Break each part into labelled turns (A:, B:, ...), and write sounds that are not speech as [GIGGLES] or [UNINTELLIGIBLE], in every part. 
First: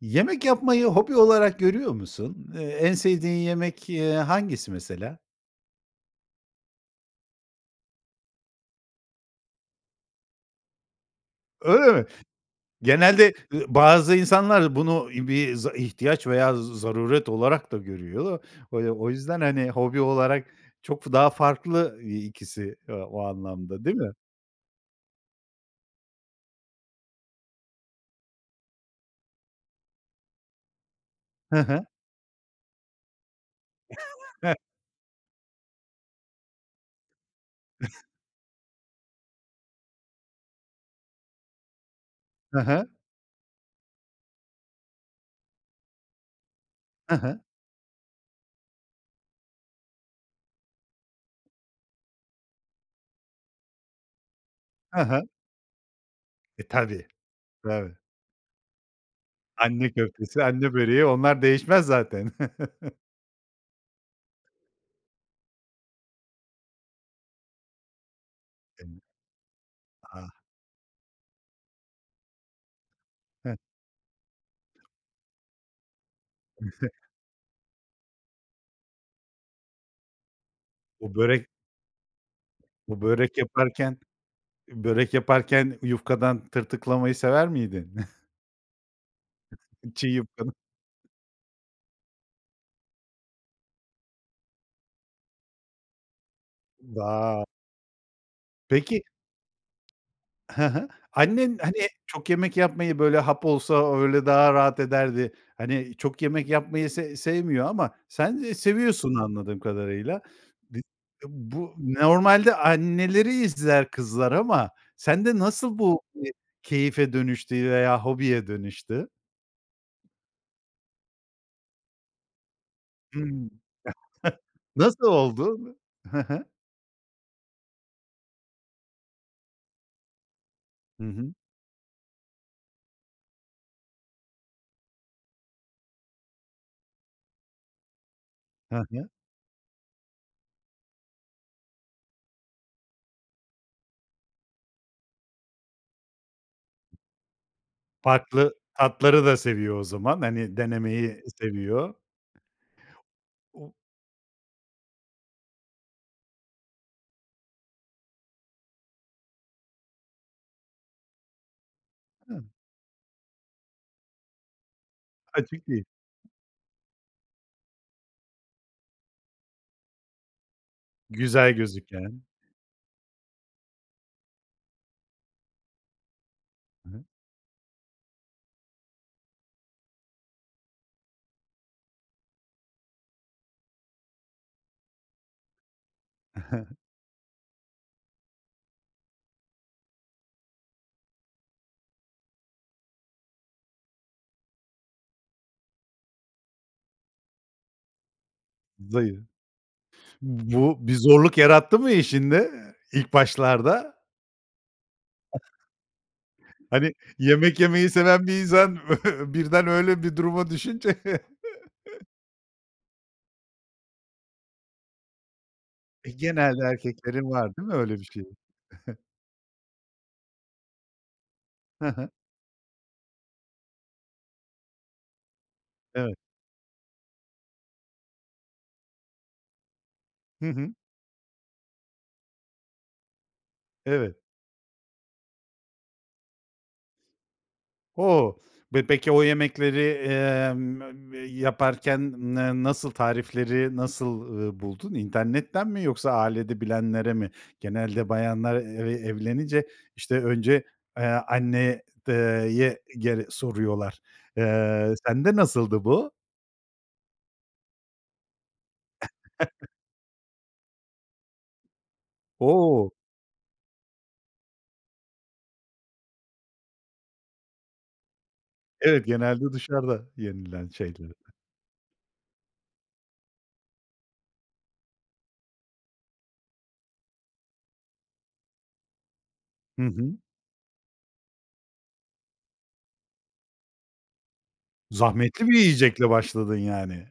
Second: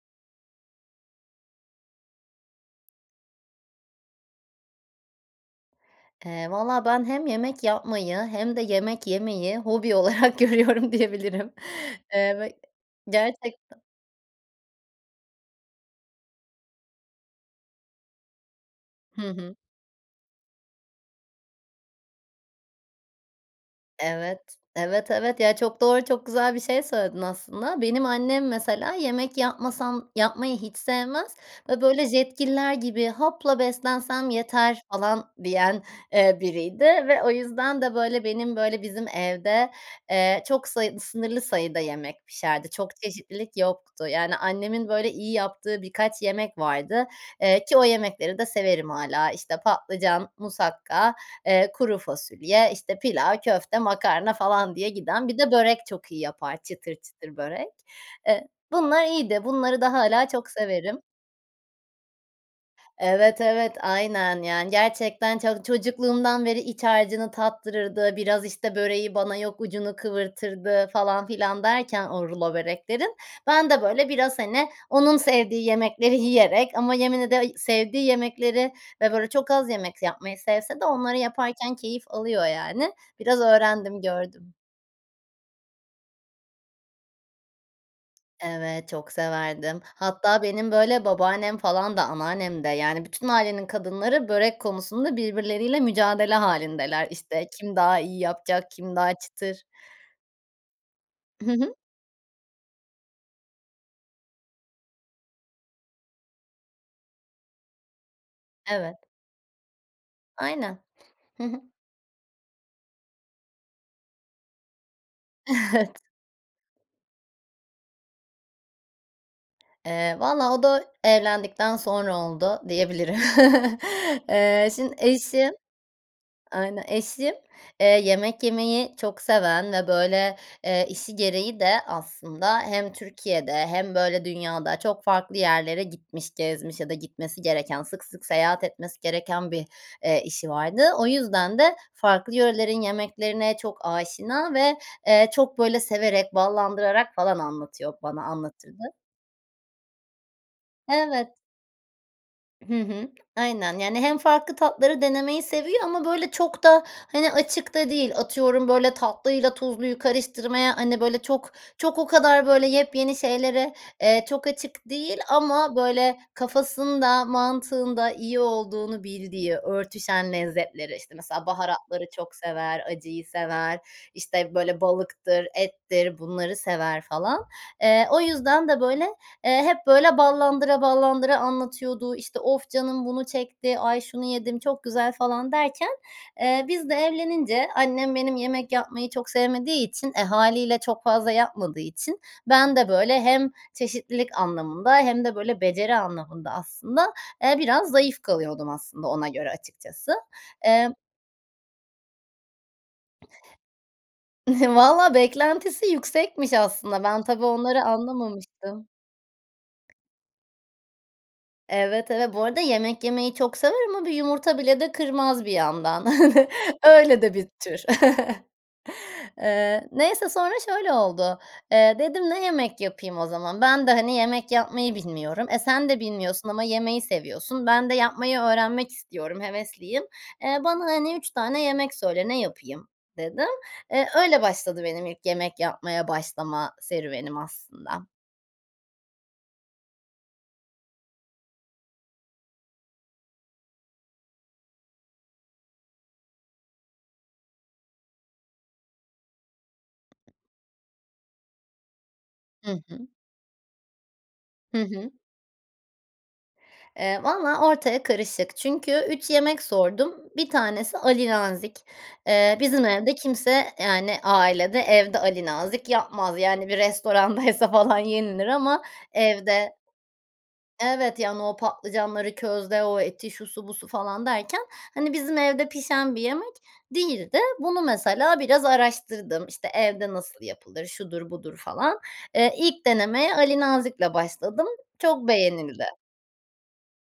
A: Yemek yapmayı hobi olarak görüyor musun? Eee, en sevdiğin yemek, eee, hangisi mesela?
B: Eee, valla ben hem yemek yapmayı hem de yemek yemeyi hobi olarak görüyorum diyebilirim.
A: Öyle mi?
B: Eee, ve
A: Genelde, ııı,
B: gerçekten.
A: bazı insanlar bunu bir z ihtiyaç veya z zaruret olarak da görüyor da. Böyle o
B: Hı
A: yüzden,
B: hı.
A: hani, hobi olarak çok f daha farklı i ikisi, ııı, o anlamda, değil mi?
B: Evet. Evet evet, ya, çok doğru çok güzel bir şey söyledin aslında. Benim annem mesela, yemek yapmasam, yapmayı hiç sevmez
A: Hı
B: ve
A: hı.
B: böyle Jetgiller gibi hapla beslensem
A: [CHUCKLES]
B: yeter falan diyen, eee, biriydi ve o yüzden de
A: [CHUCKLES]
B: böyle benim böyle bizim evde, eee, çok sayı sınırlı sayıda yemek
A: Hı
B: pişerdi.
A: hı.
B: Çok çeşitlilik yoktu. Yani annemin böyle iyi yaptığı birkaç yemek vardı,
A: Hı hı.
B: eee, ki o yemekleri de severim hâlâ. İşte patlıcan, musakka, eee, kuru fasulye, işte, pilav, köfte, makarna falan diye
A: Hı hı.
B: giden. Bir de börek çok iyi yapar,
A: E,
B: çıtır
A: tabii,
B: çıtır börek.
A: tabii.
B: Eee, bunlar iyiydi. Bunları
A: Anne
B: da hâlâ
A: köftesi,
B: çok
A: anne
B: severim.
A: böreği, onlar değişmez zaten. [CHUCKLES]
B: Evet, evet aynen. Yani, gerçekten çok çocukluğumdan beri iç harcını tattırırdı, biraz işte,
A: [UNINTELLIGIBLE]
B: böreği bana yok ucunu
A: Ah.
B: kıvırtırdı falan filan derken o rulo böreklerin,
A: He.
B: ben de böyle biraz, hani, onun sevdiği yemekleri yiyerek ama
A: [CHUCKLES]
B: yemin ede sevdiği yemekleri ve böyle çok az yemek yapmayı sevse de
A: Bu
B: onları
A: börek
B: yaparken keyif alıyor, yani
A: Bu börek
B: biraz
A: yaparken
B: öğrendim gördüm.
A: börek yaparken yufkadan tırtıklamayı sever miydin? [CHUCKLES]
B: Evet, çok severdim.
A: Çiğ
B: Hatta
A: yufkanın
B: benim böyle babaannem falan da anneannem de yani bütün ailenin kadınları börek konusunda birbirleriyle mücadele hâlindeler,
A: Wow.
B: işte. Kim daha iyi yapacak kim
A: Peki.
B: daha çıtır.
A: Hı hı.
B: Hı
A: Annen,
B: hı.
A: hani, çok yemek yapmayı böyle, hap olsa öyle daha rahat ederdi. Hani, çok yemek yapmayı se sevmiyor ama sen ı
B: Evet.
A: seviyorsun anladığım kadarıyla. B
B: Aynen.
A: bu, eee,
B: Hı hı.
A: bu normalde anneleri izler kızlar ama sende nasıl
B: Evet.
A: bu, eee, keyfe dönüştü veya hobiye dönüştü?
B: Eee, valla o da evlendikten sonra oldu
A: Hımm.
B: diyebilirim.
A: [CHUCKLES]
B: [CHUCKLES] Eee, şimdi
A: Nasıl
B: eşim
A: oldu? Hı hı.
B: aynen eşim, eee, yemek yemeyi çok seven ve böyle, eee,
A: Hı
B: işi
A: hı.
B: gereği de aslında hem Türkiye'de hem böyle dünyada çok farklı yerlere gitmiş, gezmiş ya da gitmesi gereken sık sık seyahat
A: Ha
B: etmesi
A: ha.
B: gereken bir, eee, işi vardı. O yüzden de, farklı yörelerin yemeklerine çok aşina ve, eee, çok böyle severek, ballandırarak falan anlatıyor, bana
A: Farklı
B: anlatırdı.
A: tatları da seviyor o zaman, hani, denemeyi
B: Evet.
A: seviyor.
B: Hı hı.
A: O
B: Aynen. Yani hem farklı tatları denemeyi seviyor ama böyle çok da, hani, açık da değil. Atıyorum böyle tatlıyla tuzluyu karıştırmaya, hani, böyle çok çok o
A: Hıı.
B: kadar böyle yepyeni şeylere, eee, çok açık değil
A: Açık
B: ama
A: değil.
B: böyle kafasında mantığında iyi olduğunu bildiği örtüşen lezzetleri, işte, mesela
A: Güzel
B: baharatları
A: gözüken.
B: çok sever, acıyı sever. İşte, böyle balıktır, ettir bunları
A: Hı
B: sever
A: hı.
B: falan. Eee, o yüzden de böyle, eee, hep böyle ballandıra ballandıra anlatıyordu. İşte, "Of canım bunu çekti, ay şunu yedim çok güzel." falan derken, eee,
A: [CHUCKLES]
B: biz de evlenince annem benim yemek yapmayı çok sevmediği için, e, hâliyle çok fazla yapmadığı için ben de böyle hem çeşitlilik anlamında hem de böyle beceri anlamında aslında, eee, biraz zayıf kalıyordum aslında
A: Zayıf.
B: ona göre açıkçası.
A: Bu
B: Emm.
A: bir zorluk yarattı mı eşinde, ilk başlarda?
B: [CHUCKLES] Valla
A: [GIGGLES]
B: beklentisi yüksekmiş
A: Hani,
B: aslında. Ben tabii
A: yemek
B: onları
A: yemeyi seven bir insan
B: anlamamıştım.
A: [CHUCKLES] birden öyle bir duruma düşünce. [CHUCKLES]
B: Evet, evet. Bu arada yemek yemeyi çok sever ama bir yumurta bile de kırmaz bir yandan.
A: E,
B: [CHUCKLES]
A: genelde
B: Öyle
A: erkeklerin
B: de bir
A: var, değil mi
B: tür.
A: öyle bir şeyi?
B: [CHUCKLES]
A: [CHUCKLES]
B: Eee, neyse, sonra şöyle oldu.
A: Hı
B: Eee,
A: hı.
B: dedim ne yemek yapayım o zaman? Ben de, hani, yemek yapmayı bilmiyorum. E, sen de
A: Evet.
B: bilmiyorsun ama yemeyi seviyorsun. Ben de yapmayı öğrenmek istiyorum, hevesliyim.
A: Hı
B: Eee,
A: hı.
B: bana, hani, 3 tane yemek söyle, ne yapayım dedim. Eee,
A: Evet.
B: öyle başladı benim ilk yemek yapmaya başlama serüvenim aslında.
A: O, ve peki o yemekleri, emm, mem m yaparken n nasıl, tarifleri nasıl, ııı, buldun? İnternetten mi yoksa ailede bilenlere mi? Genelde bayanlar eve evlenince, işte, önce, eee, anne ııı, ye
B: Hı
A: e
B: hı.
A: gere soruyorlar.
B: Hı
A: Eee,
B: hı.
A: sende nasıldı bu?
B: Eee, valla ortaya karışık çünkü 3 yemek
A: [CHUCKLES]
B: sordum. Bir tanesi Ali Nazik. Eee, bizim
A: O!
B: evde kimse, yani, ailede, evde Ali Nazik yapmaz. Yani, bir restorandaysa falan yenilir ama
A: Evet, genelde
B: evde
A: dışarıda yenilen şeyleri de
B: Evet yani o patlıcanları közde o eti şusu busu falan derken, hani, bizim evde pişen bir yemek değildi. Bunu mesela biraz araştırdım. İşte,
A: Hı
B: evde
A: hı.
B: nasıl yapılır, şudur budur falan. Eee, ilk denemeye Ali Nazikle başladım. Çok
A: Zahmetli bir
B: beğenildi.
A: yiyecekle başladın yani.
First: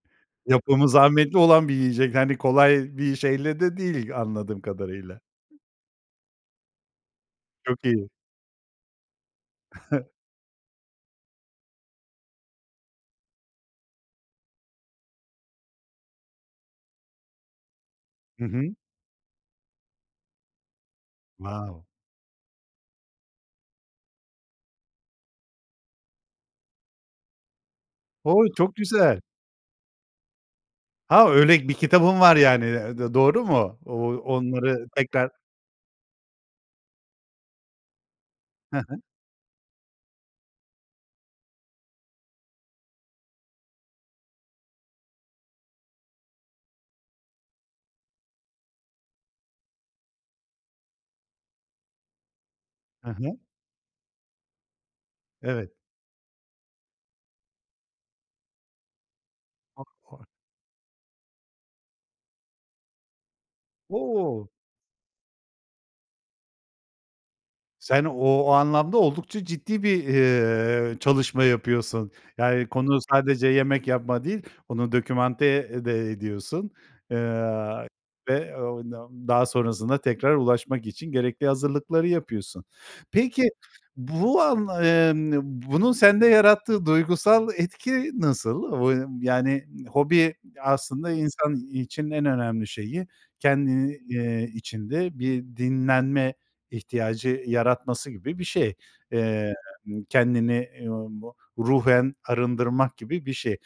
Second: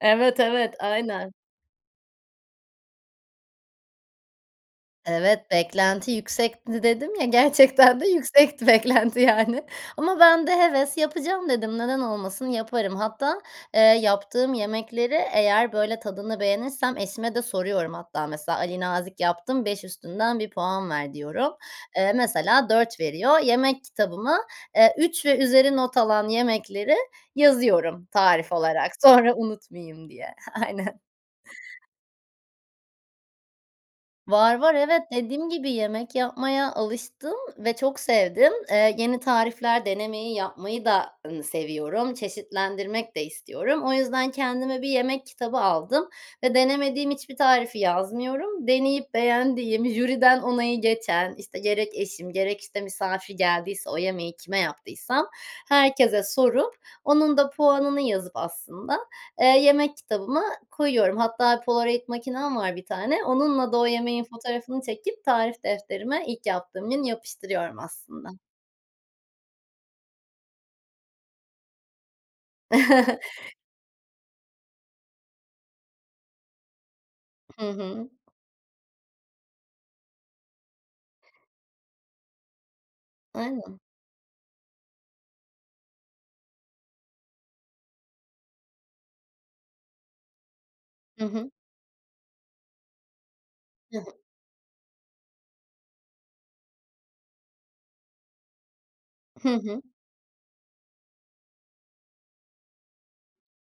B: Evet, evet,
A: Yapımı
B: aynen.
A: zahmetli olan bir yiyecek, hani kolay bir şeyle de değil anladığım kadarıyla.
B: Evet, beklenti yüksekti dedim ya,
A: Çok
B: gerçekten de
A: iyi.
B: yüksekti beklenti, yani.
A: [CHUCKLES]
B: Ama ben de heves yapacağım dedim, neden olmasın, yaparım. Hatta, eee, yaptığım yemekleri eğer böyle tadını beğenirsem eşime de soruyorum. Hatta,
A: Hı
B: mesela,
A: hı.
B: Ali Nazik yaptım, 5 üstünden bir puan ver diyorum.
A: Wow!
B: Eee, mesela 4 veriyor. Yemek kitabıma, eee, 3 ve üzeri not alan yemekleri yazıyorum
A: Oy,
B: tarif
A: çok
B: olarak.
A: güzel!
B: Sonra unutmayayım diye. Aynen.
A: Ha, öyle bir kitabın var yani, d doğru mu? O
B: Var, var,
A: onları
B: evet.
A: tekrar
B: Dediğim gibi yemek yapmaya alıştım ve çok sevdim.
A: Hı
B: Eee,
A: hı.
B: yeni tarifler denemeyi, yapmayı da, ııı, seviyorum, çeşitlendirmek de istiyorum. O yüzden kendime bir yemek kitabı aldım ve denemediğim hiçbir tarifi yazmıyorum. Deneyip beğendiğim, jüriden onayı geçen, işte, gerek eşim, gerek, işte,
A: Hı
B: misafir
A: hı.
B: geldiyse o yemeği kime yaptıysam
A: Evet.
B: herkese sorup onun da puanını yazıp aslında, eee, yemek
A: [UNINTELLIGIBLE]
B: kitabıma koyuyorum. Hatta poloraid makinem var bir tane. Onunla da o yemeğin
A: O!
B: fotoğrafını çekip tarif defterime ilk yaptığım gün yapıştırıyorum
A: Sen
B: aslında.
A: o anlamda oldukça ciddi bir, eee, çalışma yapıyorsun. Yani, konu sadece
B: [CHUCKLES]
A: yemek yapma değil, onu documenté de ediyorsun,
B: Hı
A: eee,
B: hı.
A: ve [UNINTELLIGIBLE] daha sonrasında tekrar ulaşmak için gerekli hazırlıkları yapıyorsun. Peki,
B: Aynen.
A: bu an emm, bunun sende yarattığı duygusal etki nasıl? [UNINTELLIGIBLE] Yani, hobi aslında
B: Hı hı.
A: insan için en önemli şeyi, ken
B: Hı hı.
A: iii, içinde bir dinlenme ihtiyacı yaratması gibi bir şey.
B: Hı
A: Emm,
B: hı.
A: kendini [UNINTELLIGIBLE] ruhen arındırmak gibi bir şey.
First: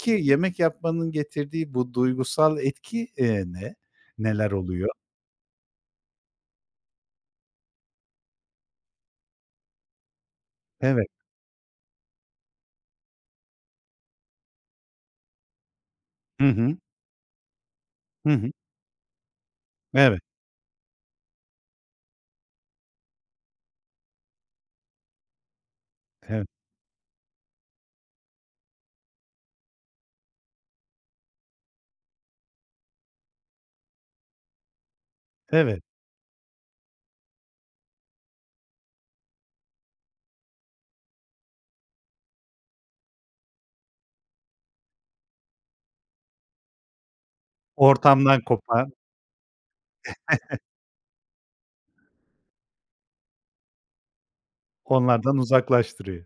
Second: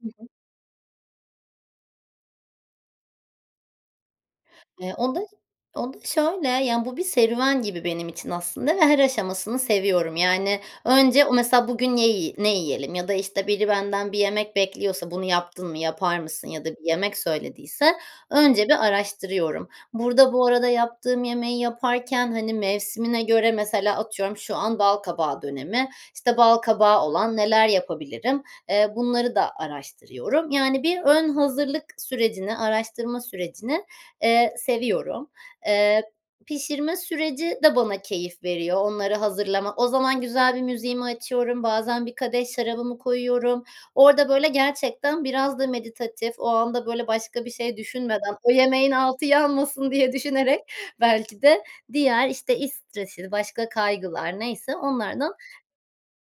B: Hı hı.
A: yemek yapmanın getirdiği bu duygusal etki, eee, ne? Neler oluyor?
B: Eee, onda onda şöyle. Yani, bu bir serüven gibi benim için aslında ve her aşamasını seviyorum. Yani,
A: Evet.
B: önce, mesela, bugün ne yi ne yiyelim ya da, işte, biri benden bir yemek bekliyorsa, bunu yaptın mı, yapar
A: Hı
B: mısın ya da
A: hı.
B: bir yemek söylediyse
A: Hı hı.
B: önce bir araştırıyorum.
A: Evet.
B: Burada bu arada yaptığım yemeği yaparken, hani, mevsimine göre, mesela, atıyorum, şu an balkabağı dönemi, işte,
A: Evet.
B: balkabağı olan neler yapabilirim, eee, bunları da araştırıyorum. Yani, bir ön hazırlık sürecini, araştırma sürecini, eee, seviyorum.
A: Evet.
B: Eee, pişirme süreci de bana keyif veriyor, onları hazırlama. O zaman güzel bir müziğimi açıyorum. Bazen bir kadeh şarabımı koyuyorum. Orada böyle gerçekten biraz da meditatif, o anda böyle başka bir şey düşünmeden,
A: Ortamdan
B: o yemeğin
A: kopan.
B: altı yanmasın diye düşünerek
A: [CHUCKLES]
B: belki de diğer, işte, iş stresiydi, başka kaygılar neyse onlardan
A: Onlardan uzaklaştırıyor.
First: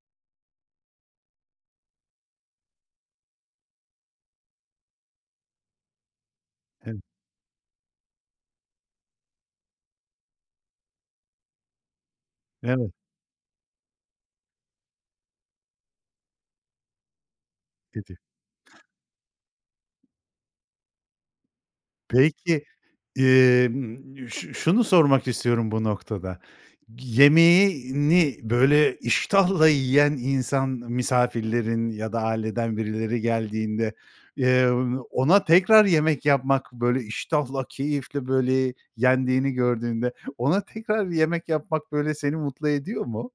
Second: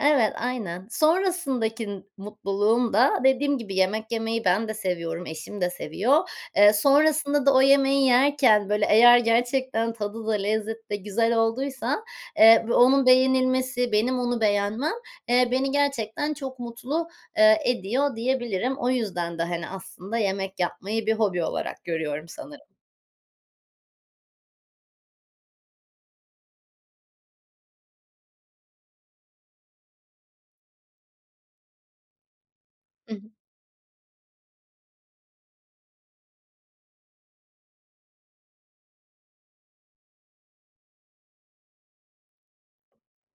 B: Evet, aynen. Sonrasındaki mutluluğum da, dediğim gibi, yemek yemeyi ben de seviyorum, eşim de seviyor. Eee,
A: En
B: sonrasında da o yemeği yerken böyle, eğer gerçekten tadı da lezzetli, güzel olduysa, eee, b
A: Evet.
B: onun beğenilmesi, benim onu beğenmem, eee, beni gerçekten çok mutlu, eee,
A: Dedi.
B: ediyor diyebilirim. O yüzden de, hani, aslında yemek yapmayı bir hobi olarak görüyorum
A: Peki,
B: sanırım.
A: emm, ş şunu sormak istiyorum bu noktada. Yemeğini böyle iştahla yiyen insan, misafirlerin ya da aileden
B: Hı
A: birileri
B: hı.
A: geldiğinde, eee, ona tekrar yemek yapmak, böyle iştahla, keyifle böyle yendiğini gördüğünde ona tekrar yemek yapmak böyle seni mutlu ediyor mu?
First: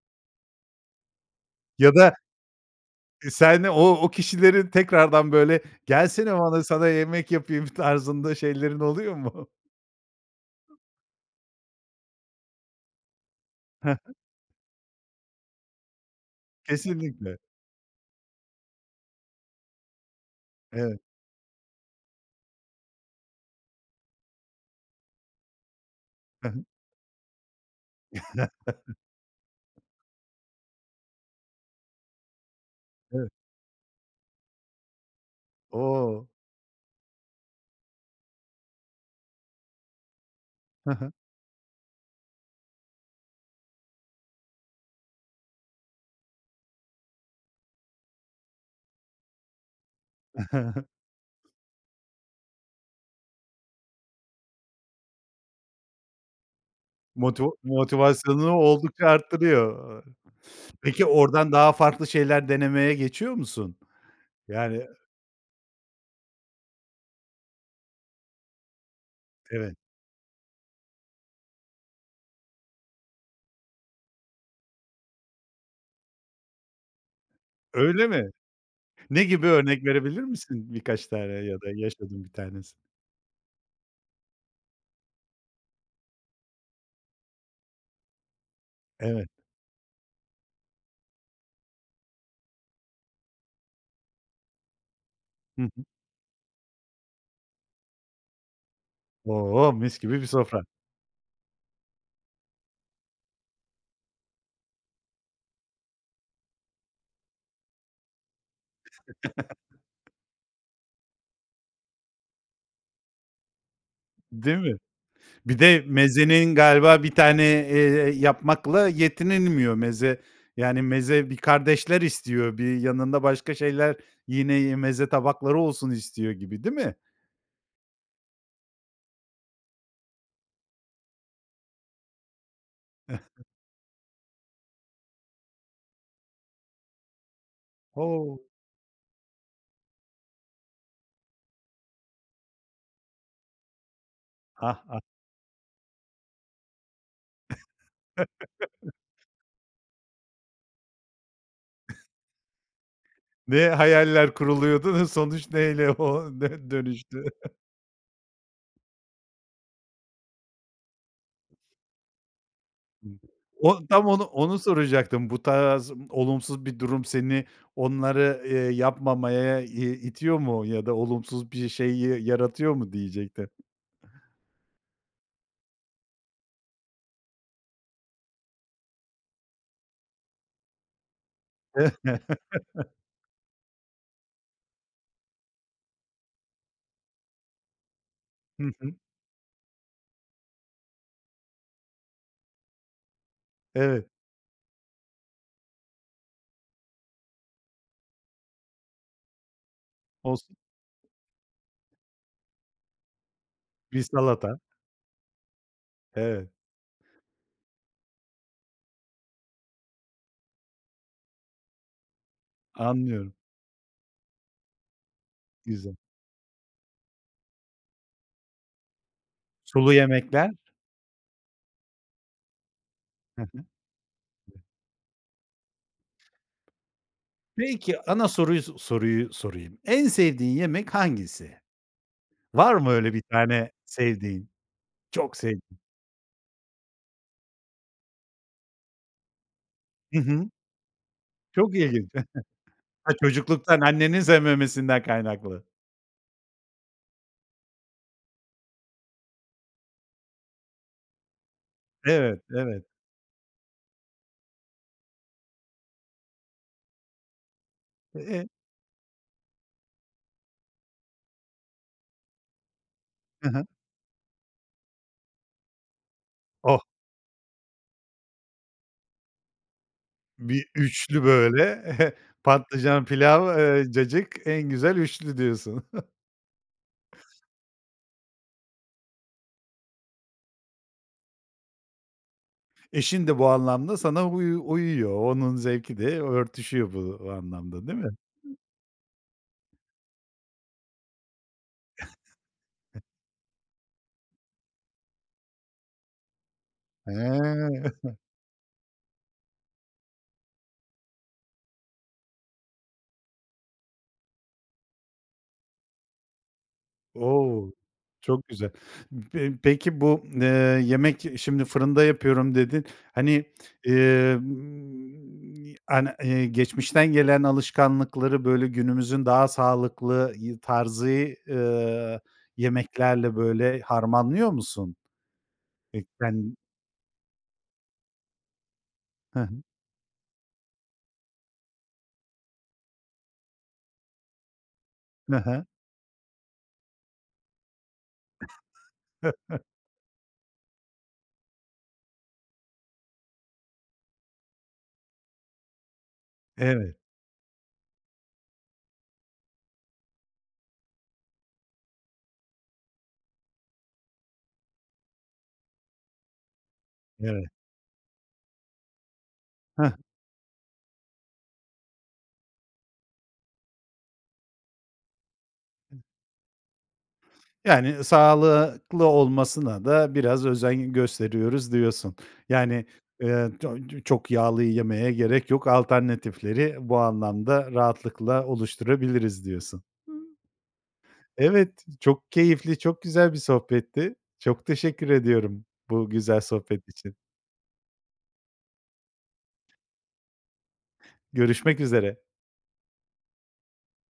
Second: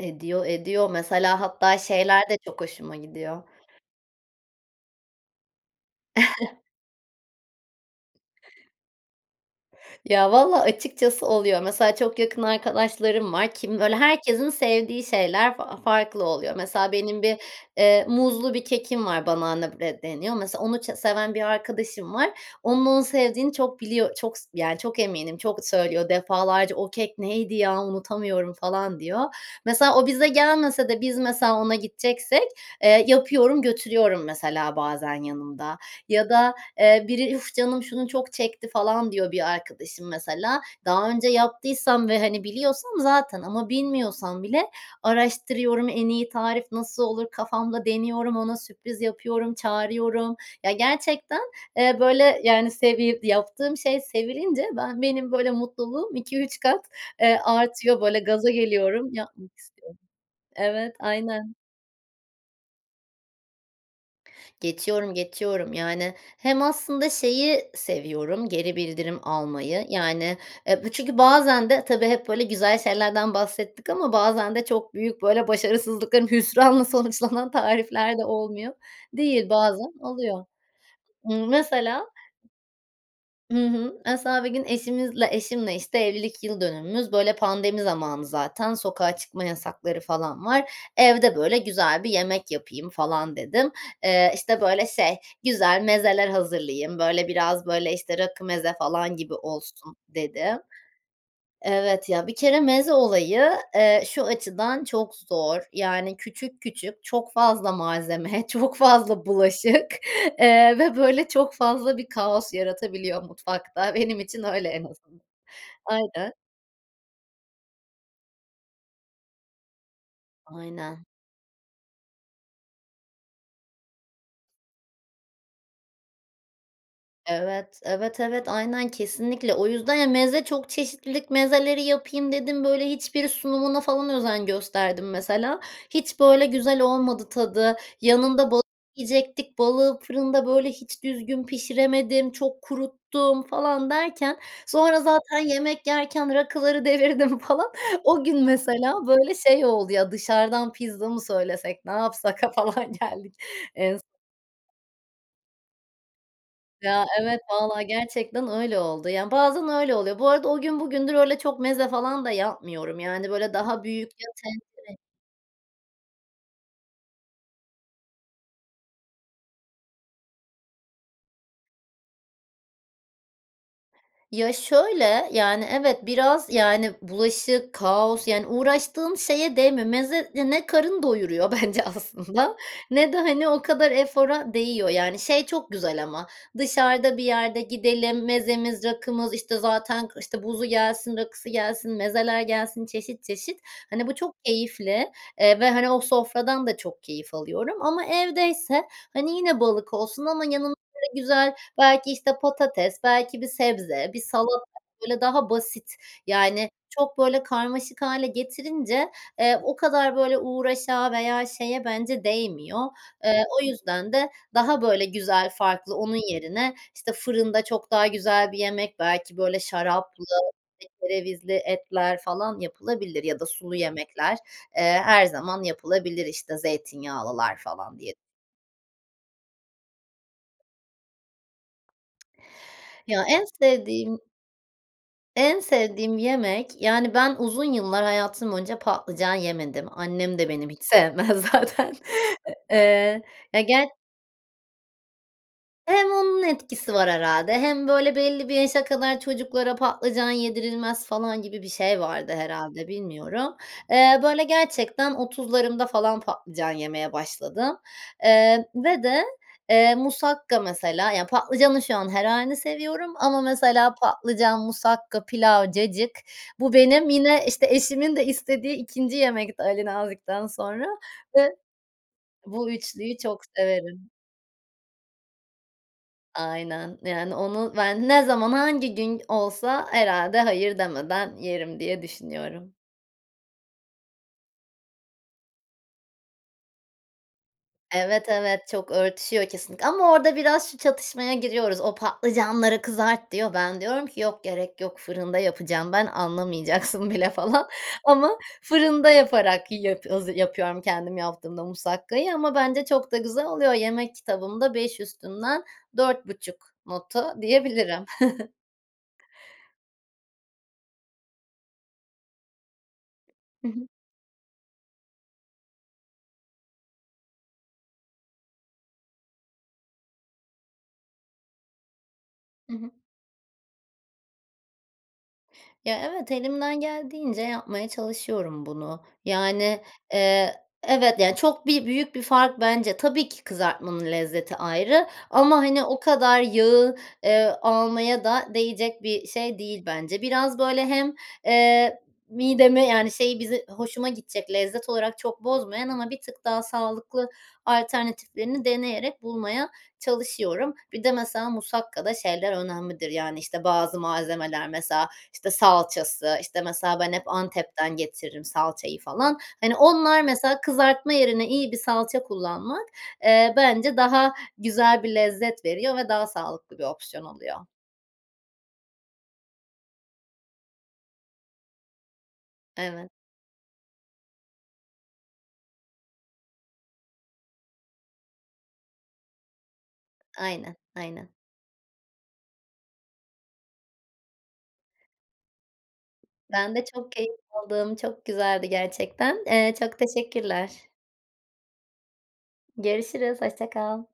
B: Ediyor, ediyor. Mesela hatta
A: Ya da,
B: şeyler de çok hoşuma
A: e,
B: gidiyor.
A: sen o o kişilerin tekrardan böyle, gelsene bana
B: [CHUCKLES]
A: sana yemek yapayım tarzında şeylerin oluyor mu? [CHUCKLES]
B: Ya, valla, açıkçası oluyor. Mesela çok yakın arkadaşlarım var. Kim
A: Hı
B: böyle,
A: hı.
B: herkesin sevdiği şeyler fa farklı oluyor. Mesela benim bir,
A: Kesinlikle.
B: eee, muzlu bir kekim var, banana bread deniyor. Mesela onu ç
A: Evet.
B: seven bir arkadaşım var. Onun onu sevdiğini çok biliyor çok s yani, çok eminim. Çok söylüyor,
A: Hı hı.
B: defalarca, “O kek neydi ya, unutamıyorum.” falan diyor.
A: [CHUCKLES]
B: Mesela o bize gelmese de biz, mesela, ona gideceksek, eee,
A: Evet.
B: yapıyorum, götürüyorum mesela bazen yanımda
A: O!
B: ya da, eee, biri, “Üf, canım şunu çok çekti.” falan diyor, bir arkadaşım mesela.
A: Hı
B: Daha
A: hı.
B: önce yaptıysam ve, hani, biliyorsam zaten ama bilmiyorsam bile araştırıyorum, en iyi tarif nasıl olur, kafamda deniyorum, ona sürpriz yapıyorum, çağırıyorum. Ya, gerçekten,
A: [CHUCKLES]
B: eee, böyle, yani, sevi yaptığım şey sevilince ben benim böyle mutluluğum 2-3 kat, eee,
A: Moti
B: artıyor. Böyle gaza
A: motivasyonunu oldukça
B: geliyorum, yapmak istiyorum.
A: arttırıyor.
B: Evet,
A: Peki oradan
B: aynen.
A: daha farklı şeyler denemeye geçiyor musun? Yani
B: Geçiyorum, geçiyorum. Yani, hem aslında şeyi seviyorum, geri bildirim
A: Evet.
B: almayı. Yani, e, bu çünkü bazen de tabii hep böyle güzel şeylerden bahsettik ama bazen de çok büyük, böyle başarısızlıkların, hüsranla sonuçlanan
A: Öyle
B: tarifler de
A: mi?
B: olmuyor
A: Ne gibi
B: değil.
A: örnek
B: Bazen
A: verebilir
B: oluyor.
A: misin birkaç tane
B: Imm,
A: ya da
B: mesela
A: yaşadığın 1 tanesi?
B: Hı hı. Mesela bir gün eşimizle eşimle, işte, evlilik yıl dönümümüz, böyle pandemi zamanı, zaten sokağa
A: Evet.
B: çıkma yasakları falan var. Evde böyle güzel bir yemek yapayım falan dedim. Eee, işte, böyle şey,
A: Hı
B: güzel
A: hı.
B: mezeler hazırlayayım. Böyle biraz, böyle, işte, rakı, meze falan gibi
A: O!
B: olsun
A: Mis gibi bir
B: dedim.
A: sofra.
B: Evet ya. Bir kere meze olayı, eee, şu açıdan çok zor. Yani, küçük küçük çok fazla malzeme, çok fazla bulaşık,
A: [CHUCKLES]
B: eee, ve böyle çok fazla bir kaos yaratabiliyor mutfakta. Benim için
A: Değil
B: öyle
A: mi?
B: en azından.
A: Bir de
B: Aynen.
A: mezenin galiba 1 tane, eee, yapmakla yetinilmiyor. Meze, yani,
B: Aynen.
A: meze bir kardeşler istiyor, bir yanında başka şeyler yine meze tabakları olsun istiyor gibi değil mi?
B: Evet, evet, evet, aynen, kesinlikle. O yüzden, ya, meze, çok çeşitlilik, mezeleri yapayım dedim. Böyle, hiçbiri
A: [CHUCKLES]
B: sunumuna falan özen gösterdim mesela. Hiç böyle güzel olmadı tadı.
A: O!
B: Yanında balığı yiyecektik. Balığı fırında böyle hiç düzgün pişiremedim, çok kuruttum falan derken
A: Ah, a
B: sonra zaten yemek yerken rakıları devirdim falan. O gün mesela
A: [CHUCKLES]
B: böyle şey oldu, "Ya, dışarıdan pizza mı söylesek, ne
A: [SCOFFS]
B: yapsak?" a falan, geldik.
A: Ne
B: En s
A: hayaller kuruluyordu, sonuç neyle o dö
B: Ya,
A: dönüştü?
B: evet, valla, gerçekten öyle oldu. Yani bazen öyle oluyor. Bu arada o gün bugündür öyle çok meze falan da yapmıyorum. Yani böyle daha
A: O tam
B: büyük
A: onu
B: ya
A: onu
B: tencere
A: soracaktım, bu tarz olumsuz bir durum seni onları, eee, yapmamaya i itiyor mu ya da olumsuz bir şey y yaratıyor mu diyecektim.
B: Ya, şöyle, yani, evet, biraz, yani, bulaşık, kaos, yani, uğraştığın şeye değmiyor. Meze ya ne karın doyuruyor bence aslında
A: [CHUCKLES]
B: ne de, hani, o kadar efora değiyor. Yani, şey çok güzel ama dışarıda bir yerde gidelim,
A: Hı
B: mezemiz,
A: hı.
B: rakımız, işte, zaten, işte, buzu gelsin, rakısı gelsin, mezeler gelsin çeşit çeşit.
A: Evet.
B: Hani, bu çok keyifli, eee, ve, hani, o sofradan da çok keyif alıyorum ama evdeyse, hani, yine balık olsun ama
A: Olsun.
B: yanına böyle güzel, belki, işte, patates, belki bir
A: Bir
B: sebze, bir
A: salata.
B: salata, böyle daha basit.
A: Evet.
B: Yani, çok böyle karmaşık hâle getirince, eee, o kadar böyle uğraşa veya şeye bence değmiyor.
A: Anlıyorum.
B: Eee, o yüzden de daha böyle güzel,
A: Güzel.
B: farklı, onun yerine, işte, fırında çok daha güzel bir yemek, belki böyle
A: Sulu
B: şaraplı,
A: yemekler?
B: işte, kerevizli etler falan yapılabilir ya
A: Hı
B: da
A: hı.
B: sulu yemekler,
A: [UNINTELLIGIBLE]
B: eee, her zaman yapılabilir. İşte, zeytinyağlılar
A: Peki,
B: falan diye
A: ana soruyu soruyu sorayım. En sevdiğin yemek hangisi? Var mı öyle bir
B: Ya en
A: tane
B: sevdiğim
A: sevdiğin, çok
B: En
A: sevdiğin?
B: sevdiğim yemek yani ben uzun yıllar hayatım boyunca patlıcan yemedim.
A: Hı
B: Annem de
A: hı.
B: benim hiç sevmez
A: Çok
B: zaten.
A: ilginç. [CHUCKLES] Ha,
B: Eee, ya
A: çocukluktan
B: ge
A: annenin sevmemesinden kaynaklı.
B: Hem onun etkisi var herhâlde. Hem böyle belli bir yaşa kadar çocuklara patlıcan yedirilmez falan gibi bir şey vardı
A: Evet, evet.
B: herhâlde, bilmiyorum. Eee, böyle gerçekten 30'larımda falan patlıcan yemeye başladım.
A: [UNINTELLIGIBLE]
B: Eee, ve de, eee, musakka mesela, ya, patlıcanın şu an her hâlini seviyorum ama
A: Hı hı.
B: mesela patlıcan musakka, pilav, cacık, bu
A: Oh.
B: benim yine, işte, eşimin de istediği 2'nci yemekti Ali Nazik'ten
A: Bir
B: sonra
A: 3'lü
B: ve
A: böyle. [CHUCKLES]
B: bu
A: Patlıcan,
B: 3'lüyü çok
A: pilav, eee,
B: severim.
A: cacık, en güzel 3'lü diyorsun. [CHUCKLES]
B: Aynen yani onu ben ne zaman hangi gün olsa herhâlde hayır demeden yerim diye düşünüyorum.
A: Eşin de bu anlamda sana uyu uyuyor, onun zevki de örtüşüyor bu anlamda değil mi?
B: Evet, evet, çok örtüşüyor kesinlikle ama orada biraz şu çatışmaya giriyoruz. O, patlıcanları
A: [CHUCKLES]
B: kızart diyor. Ben diyorum ki, “Yok, gerek yok, fırında yapacağım ben, anlamayacaksın bile.” falan
A: Hıı! [CHUCKLES]
B: ama fırında yaparak yip haz yapıyorum kendim yaptığımda musakkayı ama bence çok da güzel oluyor. Yemek kitabımda 5 üstünden 4,5 notu
A: O!
B: diyebilirim.
A: Çok
B: [CHUCKLES]
A: güzel. P peki, bu, eee, yemek, şimdi fırında yapıyorum dedin. Hani,
B: Hı hı.
A: emm, ani geçmişten gelen alışkanlıkları böyle günümüzün daha sağlıklı y tarzı, eee,
B: Hı hı.
A: yemeklerle böyle harmanlıyor musun?
B: Ya, evet,
A: [UNINTELLIGIBLE]
B: elimden geldiğince yapmaya çalışıyorum bunu.
A: Hı hı.
B: Yani, eee, evet ya, çok bi büyük bir fark bence. Tabii ki kızartmanın lezzeti ayrı
A: Hı
B: ama,
A: hı.
B: hani, o kadar yağı, eee, almaya da değecek bir şey
A: [CHUCKLES]
B: değil bence. Biraz böyle hem, eee, midemi, yani, şey, bizi hoşuma gidecek lezzet olarak çok bozmayan ama bir tık daha
A: Evet.
B: sağlıklı alternatiflerini deneyerek bulmaya çalışıyorum. Bir de, mesela, musakkada şeyler önemlidir. Yani, işte, bazı malzemeler, mesela, işte, salçası, işte, mesela ben hep
A: Evet.
B: Antep'ten getiririm salçayı falan. Hani,
A: Hıh.
B: onlar, mesela, kızartma yerine iyi bir salça kullanmak, eee, bence daha güzel bir lezzet veriyor ve daha sağlıklı bir opsiyon oluyor.
A: Yani sağlıklı olmasına da biraz özen gösteriyoruz diyorsun. Yani,
B: Evet.
A: eee, ç çok yağlı yemeye gerek yok alternatifleri bu anlamda rahatlıkla oluşturabiliriz diyorsun.
B: Aynen, aynen.
A: Evet, çok keyifli, çok güzel bir sohbetti. Çok teşekkür ediyorum bu güzel
B: Ben
A: sohbet
B: de çok
A: için.
B: keyif aldım. Çok güzeldi gerçekten, eee, çok teşekkürler.
A: Görüşmek üzere.
B: Görüşürüz, hoşça kal.